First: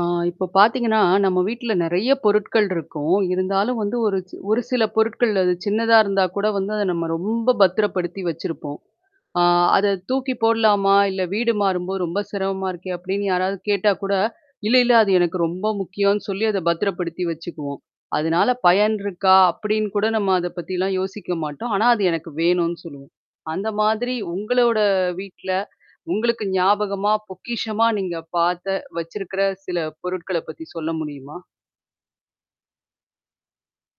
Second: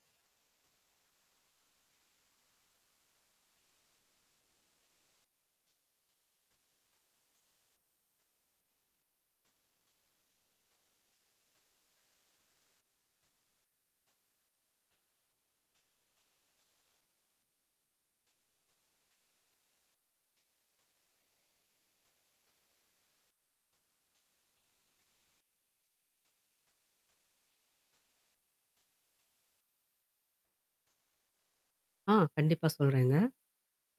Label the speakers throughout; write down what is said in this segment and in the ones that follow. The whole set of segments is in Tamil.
Speaker 1: ஆ இப்போ பார்த்தீங்கன்னா, நம்ம வீட்டில நிறைய பொருட்கள் இருக்கும். இருந்தாலும் வந்து ஒரு ஒரு சில பொருட்கள் அது சின்னதா இருந்தா கூட வந்து அதை நம்ம ரொம்ப பத்திரப்படுத்தி வச்சிருப்போம். அ "அத தூக்கி போடலாமா, இல்ல வீடு மாறும்போது ரொம்ப சிரமமா இருக்கே" அப்படின்னு யாராவது கேட்டா கூட இல்ல, இல்ல அது எனக்கு ரொம்ப முக்கியம்னு சொல்லி அத பத்திரப்படுத்தி வச்சுக்குவோம். அதனால பயன் இருக்கா, அப்படின்னு கூட நம்ம அத பத்திலாம் யோசிக்க மாட்டோம். ஆனா, அது எனக்கு வேணும்னு சொல்லுவோம். அந்த மாதிரி உங்களோட வீட்ல உங்களுக்கு ஞாபகமா, பொக்கிஷமா நீங்க பார்த்த, வச்சிருக்கிற சில பொருட்கள பத்தி சொல்ல முடியுமா?
Speaker 2: ஆ கண்டிப்பா, சொல்லுறேங்க.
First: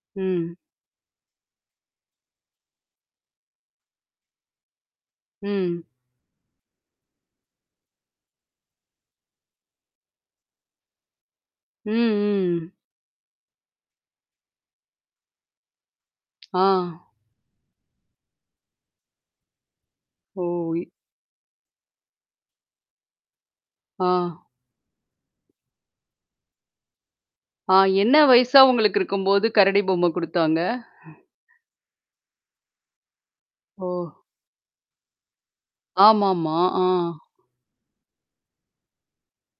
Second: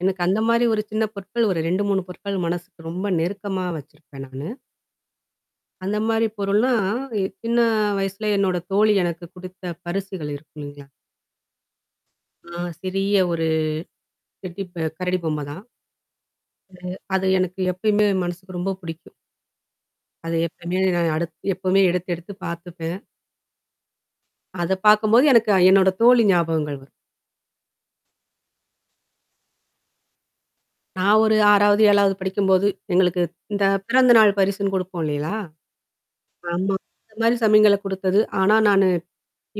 Speaker 2: எனக்கு அந்த
Speaker 1: ம்.
Speaker 2: மாரி ஒரு சின்ன பொருட்கள் ஒரு 2, 3 பொருட்கள் மனசுக்கு ரொம்ப நெருக்கமா வச்சுருப்பேன் நானு.
Speaker 1: ம்.
Speaker 2: அந்த மாரி பொருள்லாம் சின்ன வயசுல என்னோட தோழி எனக்கு கொடுத்த பரிசுகள் இருக்கு, இல்லங்களா. ஆ
Speaker 1: ம்.
Speaker 2: சிறிய ஒரு டெடி பெர் கரடி பொம்ம தான்.
Speaker 1: ஆ.
Speaker 2: அது அது எனக்கு எப்பயுமே மனசுக்கு ரொம்ப பிடிக்கும். அத
Speaker 1: ஓ!
Speaker 2: எப்பவுமே
Speaker 1: இ
Speaker 2: நான் அடுத் எப்போவுமே எடுத்து எடுத்து பார்த்துப்பேன்.
Speaker 1: ஆ.
Speaker 2: அத பார்க்கும்போது எனக்கு என்னோட தோழி ஞாபகங்கள் வரும்.
Speaker 1: ஆ என்ன வயசா உங்களுக்கு இருக்கும்போது கரடி பொம்மை கொடுத்தாங்க?
Speaker 2: நான் ஒரு 6 வது, 7வது படிக்கும்போது எங்களுக்கு இந்த
Speaker 1: ஓ!
Speaker 2: பிறந்தநாள் பரிசுன்னு கொடுப்போம் இல்லைங்களா?
Speaker 1: ஆமா, ஆமா.
Speaker 2: ஆமா.
Speaker 1: ஆ
Speaker 2: இந்த மாரி சமயங்களள்ல கொடுத்தது. ஆனா, நானு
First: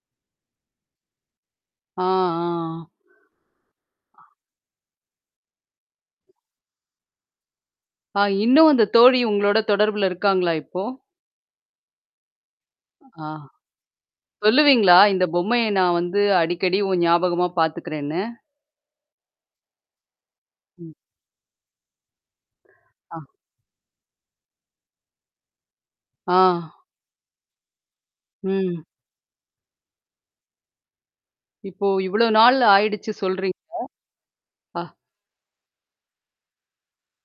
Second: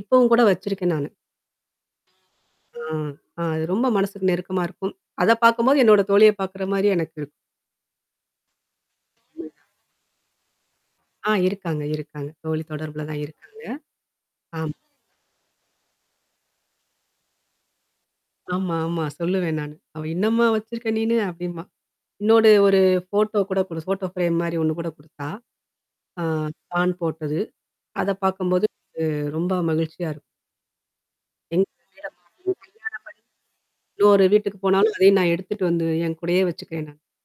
Speaker 2: இப்போவும் கூட வச்சிருக்கேன் நானு.
Speaker 1: ஆ,
Speaker 2: ஆ.
Speaker 1: ஆ.
Speaker 2: ஆ. அது ரொம்ப மனசுக்கு நெருக்கமா இருக்கும். அத பார்க்கும்போது என்னோட தோழிய பார்க்கிற மாரி எனக்கு இரு
Speaker 1: அ இன்னும் அந்த தோழி உங்களோட தொடர்புல இருக்காங்களா, இப்போ?
Speaker 2: ஆ இருக்காங்க, இருக்காங்க. தோழி தொடர்புல தான்
Speaker 1: ஆ,
Speaker 2: இருக்காங்க, ஆமா.
Speaker 1: சொல்லுவீங்களா இந்த பொம்மைய நான் வந்து அடிக்கடி உன் ஞாபகமா பார்த்துக்கிறேன்னு?
Speaker 2: ஆமா, ஆமா. சொல்லுவேன் நான். அவள் இன்னும்மா வச்சிருக்க
Speaker 1: ம்.
Speaker 2: நீன்னு? அப்படிம்பா. இன்னோட ஒரு
Speaker 1: ஆ.
Speaker 2: ஃபோட்டோ கூட ஃபோட்டோ ஃபிரேம் மாரி ஒண்ணு கூட கொடுத்தா. ஆ.
Speaker 1: ஆ.
Speaker 2: ஸ்டாண்ட் போட்டது. அத பார்க்கும்போது
Speaker 1: ம்.
Speaker 2: உ ரொம்ப மகிழ்ச்சியா இருக்கும். எங்க
Speaker 1: இப்போ,
Speaker 2: [unintelligible] கல்யாணம்
Speaker 1: இவ்வளோ
Speaker 2: பண்ணி
Speaker 1: நாள் ஆகிடுச்சுன்னு சொல்றீங்க.
Speaker 2: இன்னொரு வீட்டுக்கு
Speaker 1: ப்பா!
Speaker 2: போனாலும் அதையும் நான் எடுத்துட்டு வந்து என் கூடயே வச்சுருக்கேன் நான்.